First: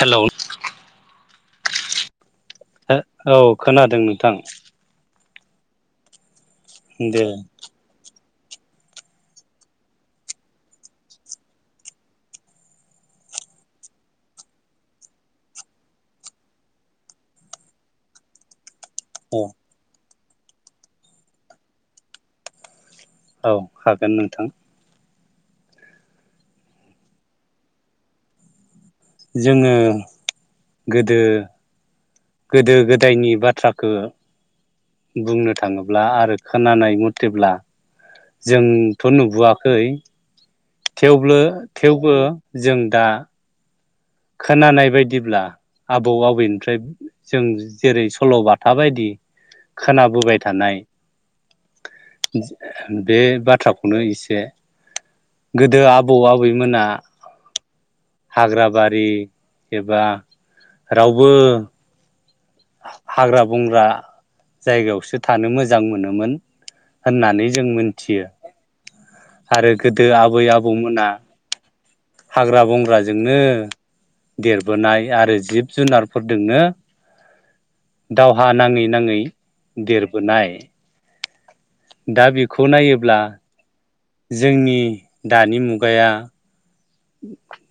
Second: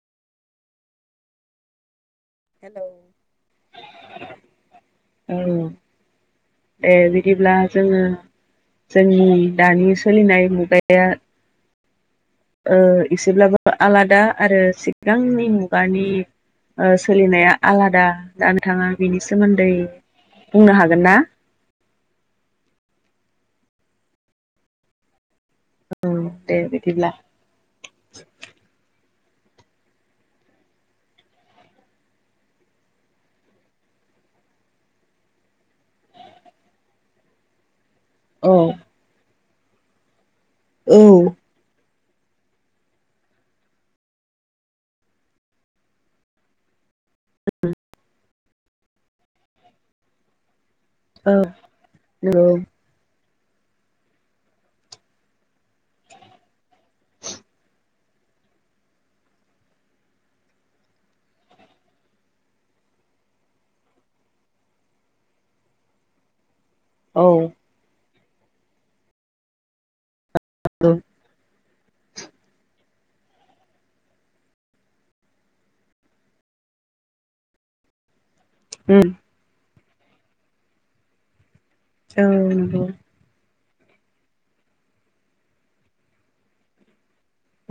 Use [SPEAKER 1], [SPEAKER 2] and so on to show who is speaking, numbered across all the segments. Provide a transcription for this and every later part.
[SPEAKER 1] Hello
[SPEAKER 2] hello
[SPEAKER 1] औ खोनादों नोंथां।
[SPEAKER 2] औ ए
[SPEAKER 1] दे
[SPEAKER 2] बिदिब्ला जोङो जोंनि दानि सोलिनाय मुगाया ओ एसेब्लाबो आलादा आरो सिगांनि मुगानि ओ सोलिनाया आलादा दा थाङा बेनि
[SPEAKER 1] औ
[SPEAKER 2] सोमोन्दै बुंनो हागोन ना?
[SPEAKER 1] औ हागोन नोंथां।
[SPEAKER 2] ओ दे बिदिब्ला
[SPEAKER 1] जोङो गोदो गोदो गोदायनि बाथ्राखौ बुंनो थाङोब्ला आरो खोनानाय मथेब्ला
[SPEAKER 2] औ
[SPEAKER 1] जोंथ' नुबोआ खै
[SPEAKER 2] औ
[SPEAKER 1] थेवबो थेवबो जों दा खोनानाय बायदिब्ला आबौ आबैनिफ्राय जों जेरै सल'बाथा बायदि खोनाबोबाय थानाय
[SPEAKER 2] औ नंगौ
[SPEAKER 1] बे बाथ्राखौनो एसे गोदो आबौ आबैमोना हाग्रा बारि एबा रावबो हाग्रा बंग्रा जायगायावसो थानो मोजां मोनोमोन होननानै
[SPEAKER 2] औ
[SPEAKER 1] जों मोनथियो। आरो गोदो आ बै आबौमोना हाग्रा बंग्राजोंनो देरबोनाय आरो जिब जुनारफोरदोंनो दावहा नाङै नाङै देरबोनाय। दा बेखौ
[SPEAKER 2] नंगौ
[SPEAKER 1] नायोब्ला जोंनि दानि मुगाया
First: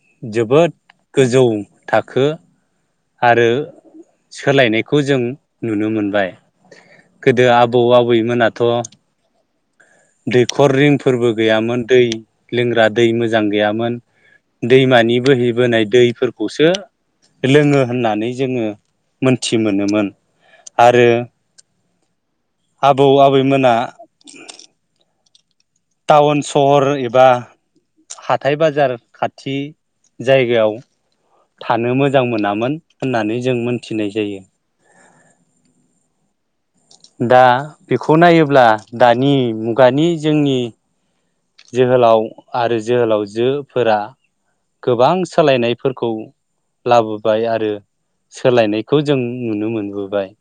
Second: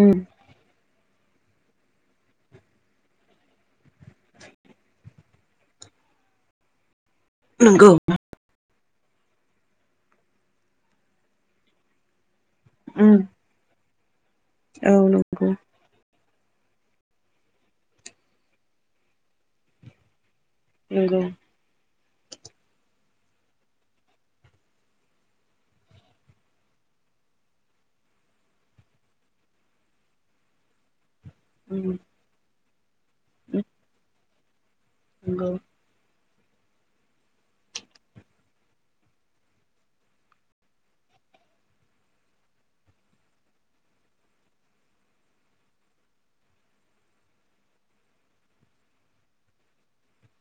[SPEAKER 2] उम
[SPEAKER 1] जोबोद गोजौ थाखो आरो सोलायनायखौ जों नुनो मोनबाय गोदो
[SPEAKER 2] औ
[SPEAKER 1] आबौ
[SPEAKER 2] नंगौ
[SPEAKER 1] आबैमोनाथ' दैखर रिंफोरबो गैयामोन दै लोंग्रा दै
[SPEAKER 2] उम
[SPEAKER 1] मोजां गैयामोन दैमानि
[SPEAKER 2] नंगौ उम औ नंगौ
[SPEAKER 1] बोहैबोनाय दै फोर खौसो लोङो होननानै जोङो मोनथि मोनोमोन। आरो
[SPEAKER 2] नंगौ
[SPEAKER 1] आबौ आबैमोना टाउन सहर एबा हाथाय बाजार खाथि जायगायाव
[SPEAKER 2] उम
[SPEAKER 1] थानो मोजां मोनामोन होननानै जों मोनथिनाय जायो।
[SPEAKER 2] नंगौ
[SPEAKER 1] दा बेखौ नायोब्ला दानि मुगानि जोंनि जोहोलाव आरो जोहोलावजोफोरा गोबां सोलायनायफोरखौ लाबोबाय आरो सोलायनायखौ जों नुनो मोनबोबाय।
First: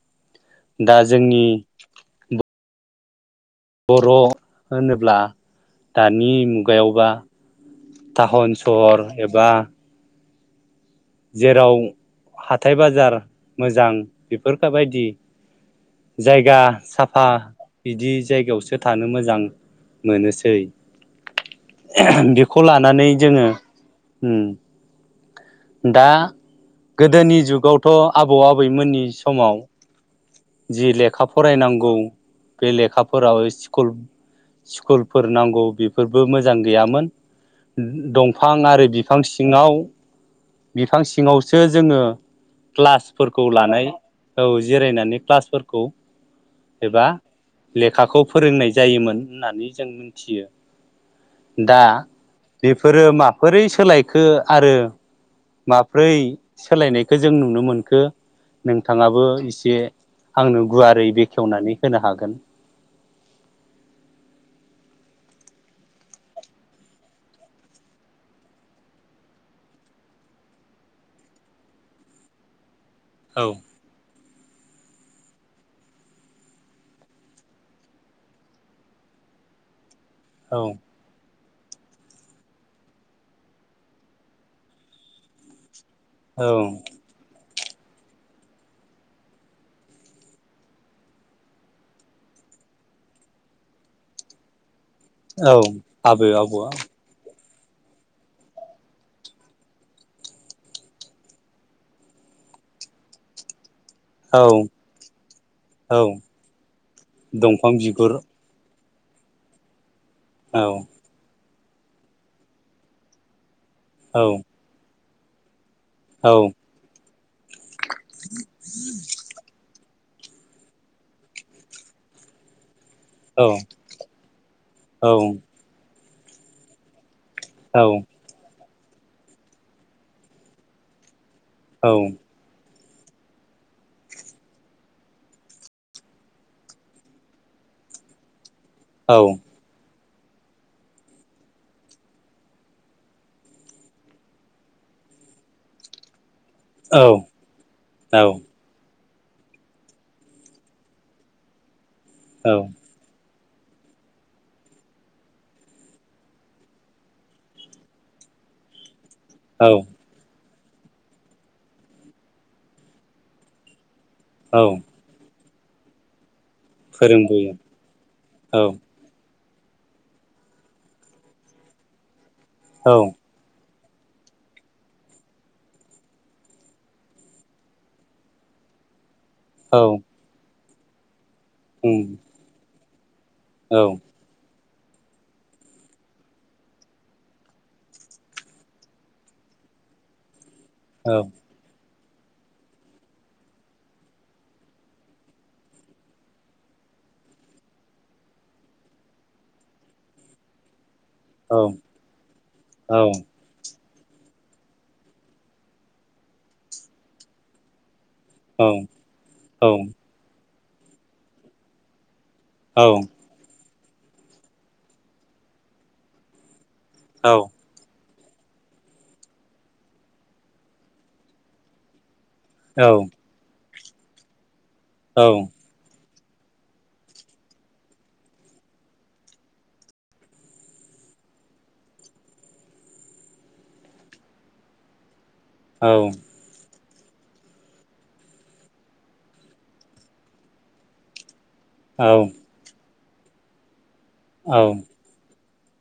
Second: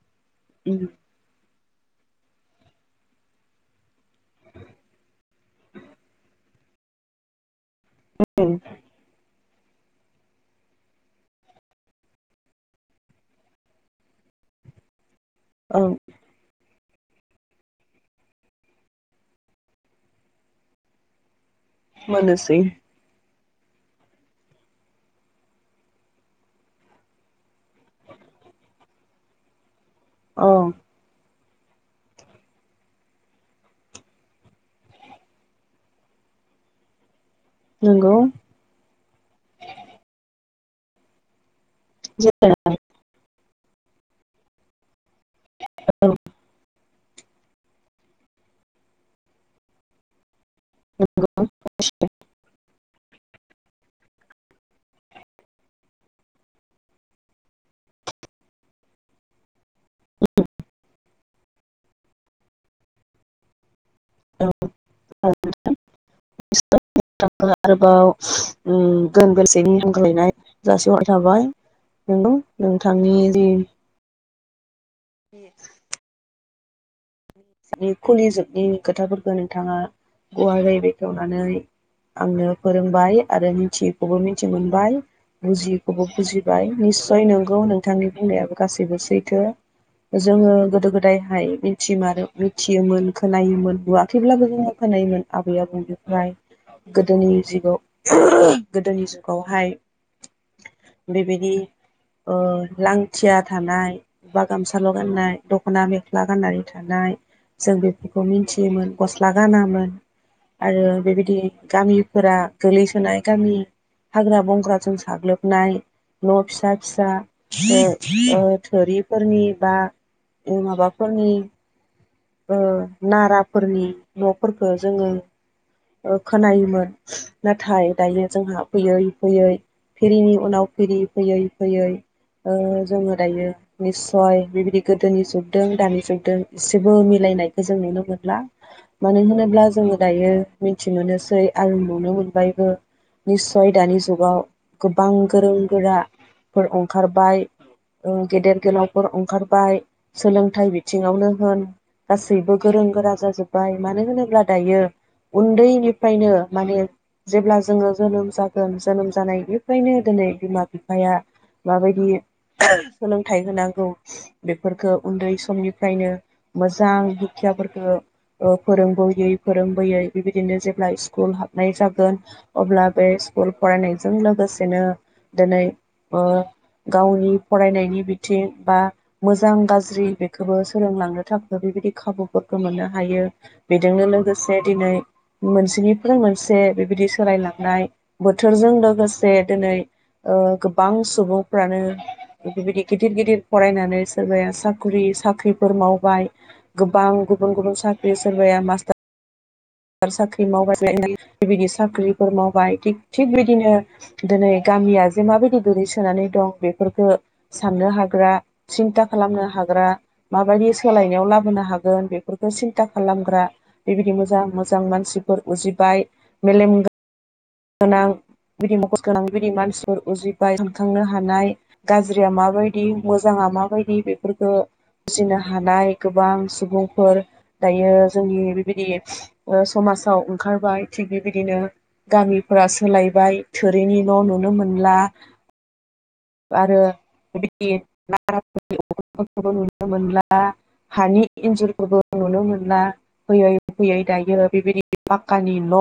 [SPEAKER 2] उम
[SPEAKER 1] दा जोंनि [unintelligible] बर' होनोब्ला दानि मुगायावबा थाह'न सहर एबा जेराव हाथाय बाजार मोजां बेफोरखाबायदि
[SPEAKER 2] औ
[SPEAKER 1] जायगा सा फा बिदि जायगायावसो थानो मोजां मोनोसै।
[SPEAKER 2] मोनोसै
[SPEAKER 1] बेखौ लानानै जोङो होम दा गोदोनि जुगावथ' आबौ आबैमोननि समाव
[SPEAKER 2] औ
[SPEAKER 1] जि लेखा फरायनांगौ बे लेखाफोराव स्कुल स्कुलफोर नांगौ बेफोरबो मोजां गैयामोन
[SPEAKER 2] नंगौ
[SPEAKER 1] दंफां आरो बिफां सिङाव बिफां सिङाव सो जोङो क्लास फोर खौ लानाय औ जिरायनानै क्लासफोरखौ एबा लेखाखौ फोरोंनाय जायोमोन होननानै जों मिन्थियो। दा बेफोरो माफोरै सोलाय खो आरो माब्रै सोलायनायखो जों नुनो मोनखो नोंथाङाबो इसे आंनो गुवारै बेखेवनानै होनो हागोन
[SPEAKER 2] [unintelligible] थांनि जि
[SPEAKER 1] औ
[SPEAKER 2] [unintelligible] खुलिजोबनि खोथाफोरखौ नोंथांङा
[SPEAKER 1] औ
[SPEAKER 2] गुवारै बेखौवनानै आंनो फोरोंबाय आरो मिथियैखौबो मिथि मोनबाय बुजियि खौबो
[SPEAKER 1] औ
[SPEAKER 2] बुजिबाय निसय नों गौ नोंथांनि बुंनायाबो गासैबो सैथो जोंङो गोदो गोदायहाय मिथिमारो मिथियोमोन खोनायोमोन नुवाखैब्लाबो जों खोनायोमोन
[SPEAKER 1] औ
[SPEAKER 2] आबै
[SPEAKER 1] आबै
[SPEAKER 2] आबौनिफ्राय
[SPEAKER 1] आबौआ
[SPEAKER 2] गोदोनि जि गोदोनि जुगावहाय बेबायदि ओरैबादि लांथिया थानाय
[SPEAKER 1] औ
[SPEAKER 2] बा गामसाल' गाननाय दख'ना
[SPEAKER 1] औ
[SPEAKER 2] मेख्ला गाननानै थानाय
[SPEAKER 1] दंफां बिगुर
[SPEAKER 2] मोन गस्ला गानामोन
[SPEAKER 1] औ
[SPEAKER 2] आरो बेबायदि गामिफोरा गोलैसोनाय गामि
[SPEAKER 1] औ
[SPEAKER 2] हाग्रा बंग्रा जोंसो साग्लोबनाय
[SPEAKER 1] औ
[SPEAKER 2] न' फिसा फिसा ओ-ओ थोरिफोरनि बा ओ माबाफोरनि ओ नाराफोरनि न'फोरखौ जोंङो
[SPEAKER 1] औ
[SPEAKER 2] ओ खोनायोमोन नाथाय दायो जोंहा फैयै फैयै फिरिनि उनाव फिरि फैयै
[SPEAKER 1] औ
[SPEAKER 2] फैयै ओ जोंङो दायो निस्सय बिबायदि गोदोनि जुगदों दानि जुगदों एसे जेबो मिलायनायखौ जों नुनो मोनला
[SPEAKER 1] औ
[SPEAKER 2] मानो होनोब्ला जोंङो दायो मिन्थि मोनोसै आं नुनो मोनबायबो निस्सय दानि जुगाव गोबां गोरों गोरा फोर
[SPEAKER 1] औ
[SPEAKER 2] अंखारबाय
[SPEAKER 1] औ
[SPEAKER 2] ओ गेदेर गोलाव फोर अंखारबाय सोलोंथाइ बिथिंङावनो होन गासैबो
[SPEAKER 1] औ
[SPEAKER 2] गोरों गोरा जाजोब बाय मानो होनोब्ला दायो उन्दैनिफ्रायनो माने जेब्ला जोंङो जोनोम जागोन जोनोम
[SPEAKER 1] औ
[SPEAKER 2] जानायनिफ्रायनो दिनै बिमा बि बिफाया माबायदि सोलोंथाइ होनांगौ।
[SPEAKER 1] औ
[SPEAKER 2] बेफोरखौ उन्दै समनिफ्रायनो मोजां
[SPEAKER 1] फोरोंबोयो
[SPEAKER 2] हुखियाफोरखौ ओ
[SPEAKER 1] औ
[SPEAKER 2] फोरोंबोयै फोरोंबोयै बेबायदिनो जेब्ला स्कुल हाबनाय जागोन अब्ला
[SPEAKER 1] औ
[SPEAKER 2] बे स्कुल फरायनायजों लोगोसेनो दिनै ओ गावनि फरायनायनि बिथिं बा मोजां
[SPEAKER 1] औ
[SPEAKER 2] गाज्रि बेखौबो फोरोंलांनो थाखा बेबायदि
[SPEAKER 1] उम
[SPEAKER 2] खाबुफोरखौ मोना हायो।
[SPEAKER 1] औ
[SPEAKER 2] बेजोंनो लोगोसे बे दिनै मोनसेनिफ्राय मोनसे बेबायदि सोलायलांनाय बोथोरजों लोगोसे दिनै ओ गोबां
[SPEAKER 1] औ
[SPEAKER 2] सुबुंफ्रानो बेबायदि गिदिर गिदिर फरायनानै सोरबाया साख्रि साख्रिफोर मावबाय गोबां गुबुन गुबुन साख्रि सोरबाया मास्टार [inaudible] साख्रि माव [inaudible]
[SPEAKER 1] औ
[SPEAKER 2] बेबायदि साख्रिफोर मावबाय थि
[SPEAKER 1] औ
[SPEAKER 2] थिग बिदिनो दिनै गामिया जे माबायदि गोगलैसोनानै दं बेफोरखौ साननो हागोन ग्रा सिन्था खालामनो हाग्रा माबायदि सोलायनायाव लाबोनो हागोन बे बेफोरखौ सिन्था खालामग्रा बेबायदि मोजां मोजां मोजां मानसिफोर उजिबाय मेलेम गो गोनां बिदि मखस गोनां बेबादि मानसिफोर उजिबाय सानखांनो हानाय गा गाज्रिया माबायदि मोजांआ माबायदि बे बेफोरखौ।
[SPEAKER 1] औ
[SPEAKER 2] बुजिनो हानाय गोबां सुबुंफोर दायो जोंनि बेबायदि समाजाव ओंखारबाय थिग बेबायदिनो गामिफोरा सोलायबाय थोरिनि न नुनो मोनला
[SPEAKER 1] औ
[SPEAKER 2] आरो बेबायदि नाराफोरनि उखुमफोरखौबो नुनो मोनला हानि एनजुरफोरखौ
[SPEAKER 1] औ
[SPEAKER 2] नुनो मोनला फैयै फैयै दायो
[SPEAKER 1] औ
[SPEAKER 2] बेबायदि कानि न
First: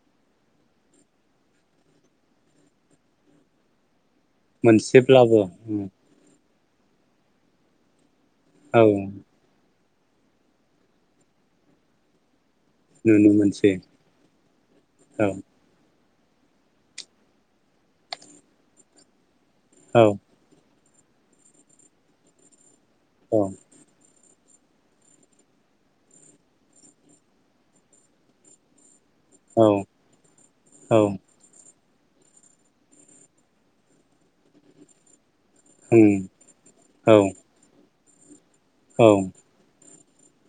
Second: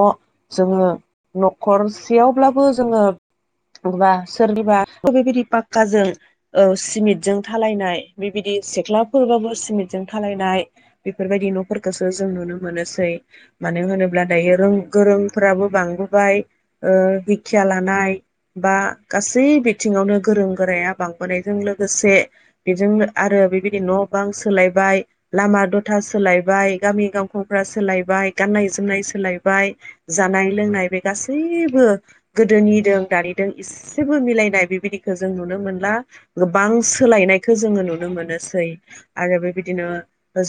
[SPEAKER 2] जोंङो नखरसेयावब्लाबो जोंङो माबा सोरनिबा
[SPEAKER 1] मोनसेब्लाबो
[SPEAKER 2] बेबायदि
[SPEAKER 1] उम
[SPEAKER 2] पाक्काजों औ सिमेन्टजों दालायनाय बिबायदि
[SPEAKER 1] औ
[SPEAKER 2] सिथ्लाफोरबाबो सिमेन्ट जों दालायनाय बेफोरबायदि न'फोरखौसो जों नुनो मोनोसै
[SPEAKER 1] नुनो मोनसै
[SPEAKER 2] मानो होनोब्ला दायो रों
[SPEAKER 1] औ
[SPEAKER 2] गोरोंफोराबो बांबो ओमफ्राय ओ दिखिया लानाय बा गासै
[SPEAKER 1] औ
[SPEAKER 2] बिथिङावनो गोरों गोराया बांबोनायजों लोगोसे बेजोंनो आरो
[SPEAKER 1] औ
[SPEAKER 2] बेबायदि न' बां सोलायबाय लामा दथा सोलायबाय गामि गांखंफ्रा सोलायबाय गाननाय जोमनाय सो
[SPEAKER 1] औ
[SPEAKER 2] सोलायबाय जानाय लोंनाय
[SPEAKER 1] उम औ
[SPEAKER 2] बे गासैबो गोदोनि दों दानिदों इसेबो मिलायनाय बेबायदिखो जों नुनो मोनला गोबां
[SPEAKER 1] औ
[SPEAKER 2] सोलायनायखौ जोङो नुनो नुनो मोनो सै आरो बेबायदिनो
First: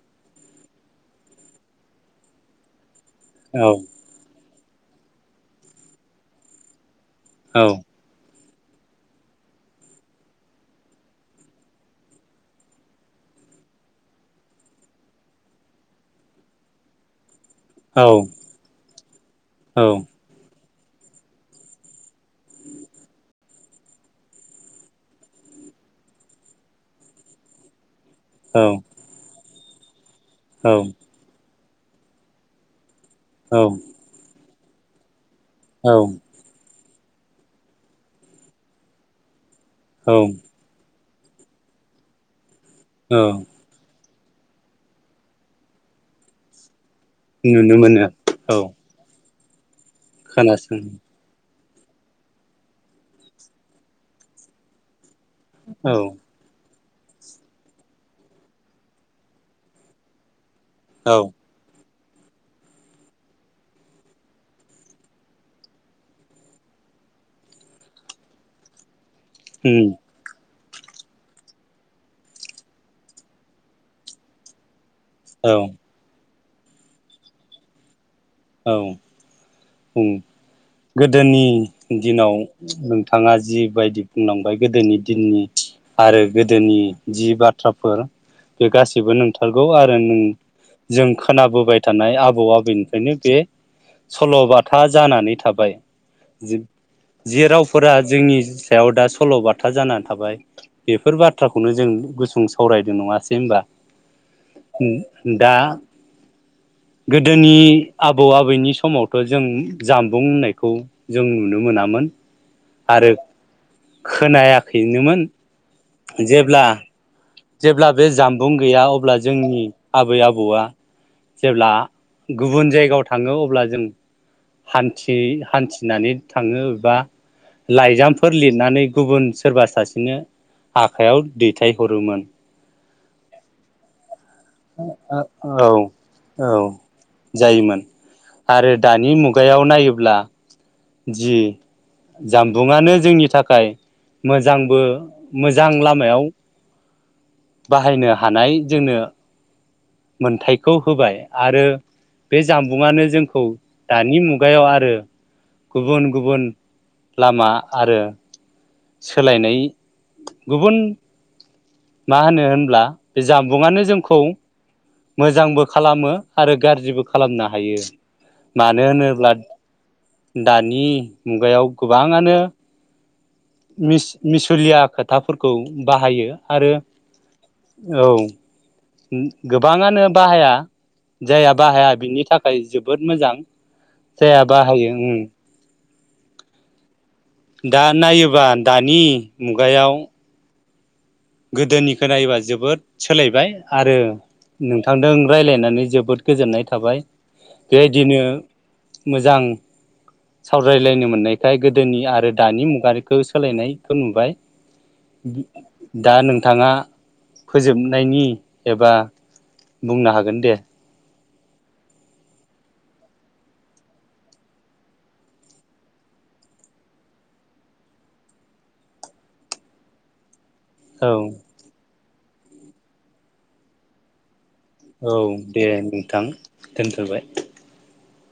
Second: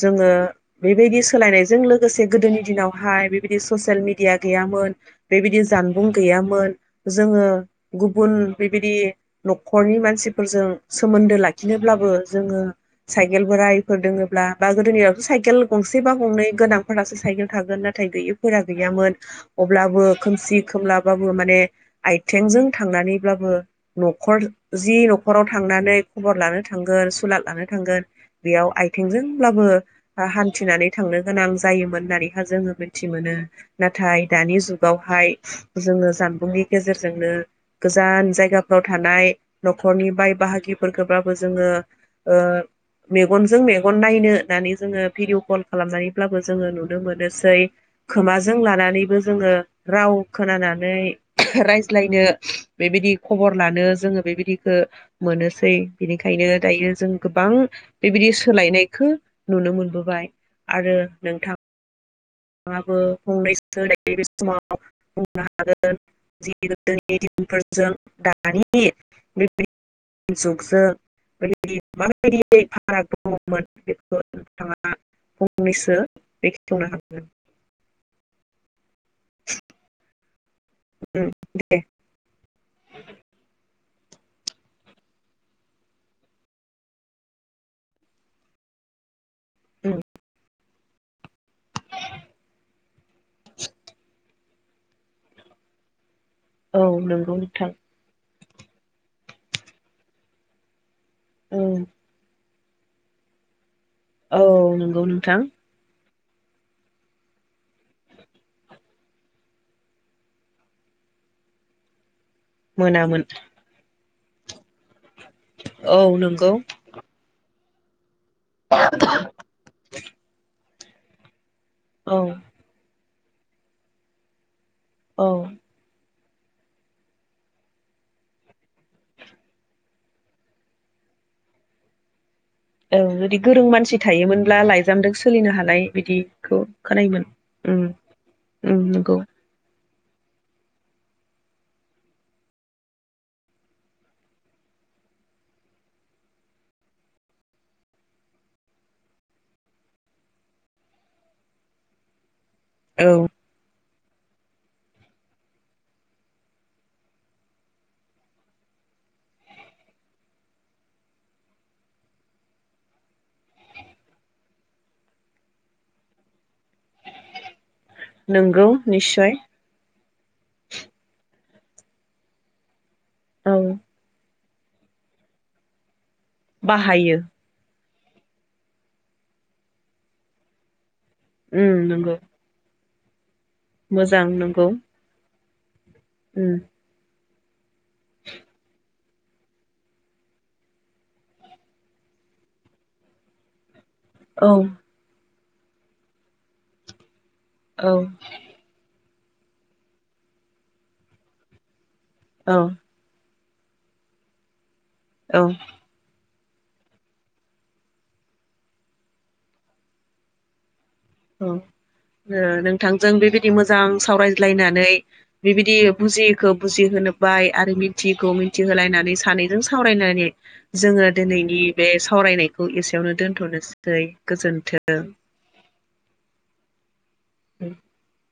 [SPEAKER 2] जोङो बेबायदि सोलायनायजों लोगोसे गोदोनि दिनाव ओमफ्राय बिबायदि ससियेल मिदिया गैयामोन बेबायदि जानबुं गैयामोन जोङो गुबुन बेबायदि न'खरनि मानसिफोरजों सोमोन्दो लाखिनोब्लाबो जोङो साइकेल बोरायफोर दोङब्ला बा गोदोनिआवथ' साइकेल गंसे बा गंनै गोनांफोरासो साइकेल नाथाय गैयिफोरा गैयामोन अब्लाबो खोमसि खोमलाबाबो माने आयथिंजों थांनानैब्लाबो न'खर जि न'खराव थांनानै खबर लानो थांगोन सुलाद लानो थांगोन बेयाव आथिंजोंब्लाबो बा हान्थिनानै थांनो गोनां जायोमोन होननानै हा जोङो मोन थिमोनो नाथाय दानि जु जुगावहाय जोंङो जामबुंनि गेजेरजोंनो गोजान जायगा फोराव थानाय न'खरनि बाय
[SPEAKER 1] औ
[SPEAKER 2] बाहागिफोर खोबलाबो जोंङो ओ
[SPEAKER 1] औ
[SPEAKER 2] मेगनजों मेगन नायनो होननानै जोंङो भिडिय' कल खालामनानैब्लाबो जोंङो नु नुनो मोनोसै
[SPEAKER 1] नुनो मोनो औ
[SPEAKER 2] खोमाजों लानानैबो जोंङो राव
[SPEAKER 1] खोनासं
[SPEAKER 2] खोनानानै रायज्लायनो बेबायदि खबर लानो जोंङो बेबायदिखो मोनोसै
[SPEAKER 1] औ
[SPEAKER 2] बिनिखायनो दायो जों गोबां बेबायदि सोलायनायखो नुनो मोनबोबाय आरो
[SPEAKER 1] औ
[SPEAKER 2] नोंथां नोंथांआबो फंनैसो दायो बे समाव बुंनो हागोन जि गोदोनि दिनफोरजों दानि बे
[SPEAKER 1] उम
[SPEAKER 2] जुग जों बाइदि माबायदि फाराग दंंङमोन बेखौ नोंथांङा आं
[SPEAKER 1] औ
[SPEAKER 2] फंनैसो बेखे बुंनो हागोन
[SPEAKER 1] औ उम
[SPEAKER 2] उम
[SPEAKER 1] गोदोनि
[SPEAKER 2] दे
[SPEAKER 1] दिनाव नोंथांङा जि बायदि बुंलांबाय गोदोनि दिननि आरो गोदोनि जि बाथ्राफोर बे गासैबो नों थारगौ आरो
[SPEAKER 2] उम
[SPEAKER 1] नों जों खोनाबोबाय थानाय आबौ आबैनि बे सल'बाथा जानानै थाबाय।
[SPEAKER 2] औ नंगौ
[SPEAKER 1] जि-जि
[SPEAKER 2] नोंथां
[SPEAKER 1] रावफोरा जोंनि सायाव दा सल'बाथा जाना थाबाय। बेफोर बाथ्राखौनो
[SPEAKER 2] उम
[SPEAKER 1] जों गुसुं सावरायदों नंङासै होनबा
[SPEAKER 2] औ नोंगौ नोंथां
[SPEAKER 1] गोदोनि आबौ आबैनि समावथ' जों जामबुं होननायखौ जों नुनो मोनामोन आरो
[SPEAKER 2] मोनामोन
[SPEAKER 1] खोनायाखैनोमोन
[SPEAKER 2] औ नंगौ
[SPEAKER 1] जेब्ला जेब्ला बे जामबुं गैया अब्ला जोंनि आबै आबौआ जेब्ला
[SPEAKER 2] औ
[SPEAKER 1] गुबुन जायगायाव थाङो अब्ला जों हान्थियै
[SPEAKER 2] औ
[SPEAKER 1] हान्थिनानै थाङो एबा लाइजामफोर लिरनानै गुबुन सोरबा सासेनो आखायाव दैथायहरोमोन
[SPEAKER 2] औ जुदि गोरों मानसि थायोमोन ब्ला लाइजामजों सोलिनो
[SPEAKER 1] औ
[SPEAKER 2] हालाय
[SPEAKER 1] औ
[SPEAKER 2] बिदिखौ खोनायोमोन
[SPEAKER 1] जायोमोन
[SPEAKER 2] उम उम नंगौ
[SPEAKER 1] ब्ला जि जामबुङानो जोंनि थाखाय मोजांबो मोजां लामायाव बाहायनो हानाय जोंनो मोनथायखौ होबाय आरो बे जामबुङानो
[SPEAKER 2] औ
[SPEAKER 1] जोंखौ दानि मुगायाव आरो गुबुन गुबुन लामा आरो सोलायनाय गुबुन मा होनो होनब्ला बे जामबुंआनो जोंखौ मोजांबो खालामो आरो गाज्रिबो खालामनो हायो
[SPEAKER 2] नोंगौ
[SPEAKER 1] मानो होनोब्ला
[SPEAKER 2] निस्सय
[SPEAKER 1] दानि मुगायाव गोबाङानो
[SPEAKER 2] औ
[SPEAKER 1] मिस मिस थुरिया खोथाफोरखौ बाहायो आरो
[SPEAKER 2] बाहायो
[SPEAKER 1] औ ओ गोबाङानो बाहाया जाया
[SPEAKER 2] उम
[SPEAKER 1] बाहाया
[SPEAKER 2] नंगौ
[SPEAKER 1] बिनि थाखाय जोब बोद मोजां
[SPEAKER 2] मोजां
[SPEAKER 1] जाया
[SPEAKER 2] नंगौ
[SPEAKER 1] बाहायो ओं
[SPEAKER 2] उम
[SPEAKER 1] दा नायोबा दानि मुगायाव गोदोनिखो नायोबा जोबोद सोलायबाय आरो
[SPEAKER 2] औ
[SPEAKER 1] नोंथांदों रायलायनानै जोबोद गोजोननाय थाबाय
[SPEAKER 2] औ
[SPEAKER 1] बेबायदिनो मोजां सावरायलायनो मोननायखाय गोद दोनि आरो
[SPEAKER 2] औ
[SPEAKER 1] दानि मुगानिखौ सोलायनायखो नुबाय।
[SPEAKER 2] औ
[SPEAKER 1] [unintelligible] दा नोंथाङा फोजोबनायनि एबा बुंनो हागोन दे।
[SPEAKER 2] औ ओ नोंथांजों बेबायदि मोजां सावरायज्लायनानै बेबायदि बुजियैखौ बुजिहोनोबाय आरो मिथियैखौ मिथिहोलायनानै सानैजों सावरायनानै
[SPEAKER 1] औ
[SPEAKER 2] जोङो दोनैनि बे साव सावरायनायखौ एसेयावनो दोनथ'नोसै गोजोन
[SPEAKER 1] औ दे उम। थां दोनथ'बाय।
[SPEAKER 2] [unintelligible]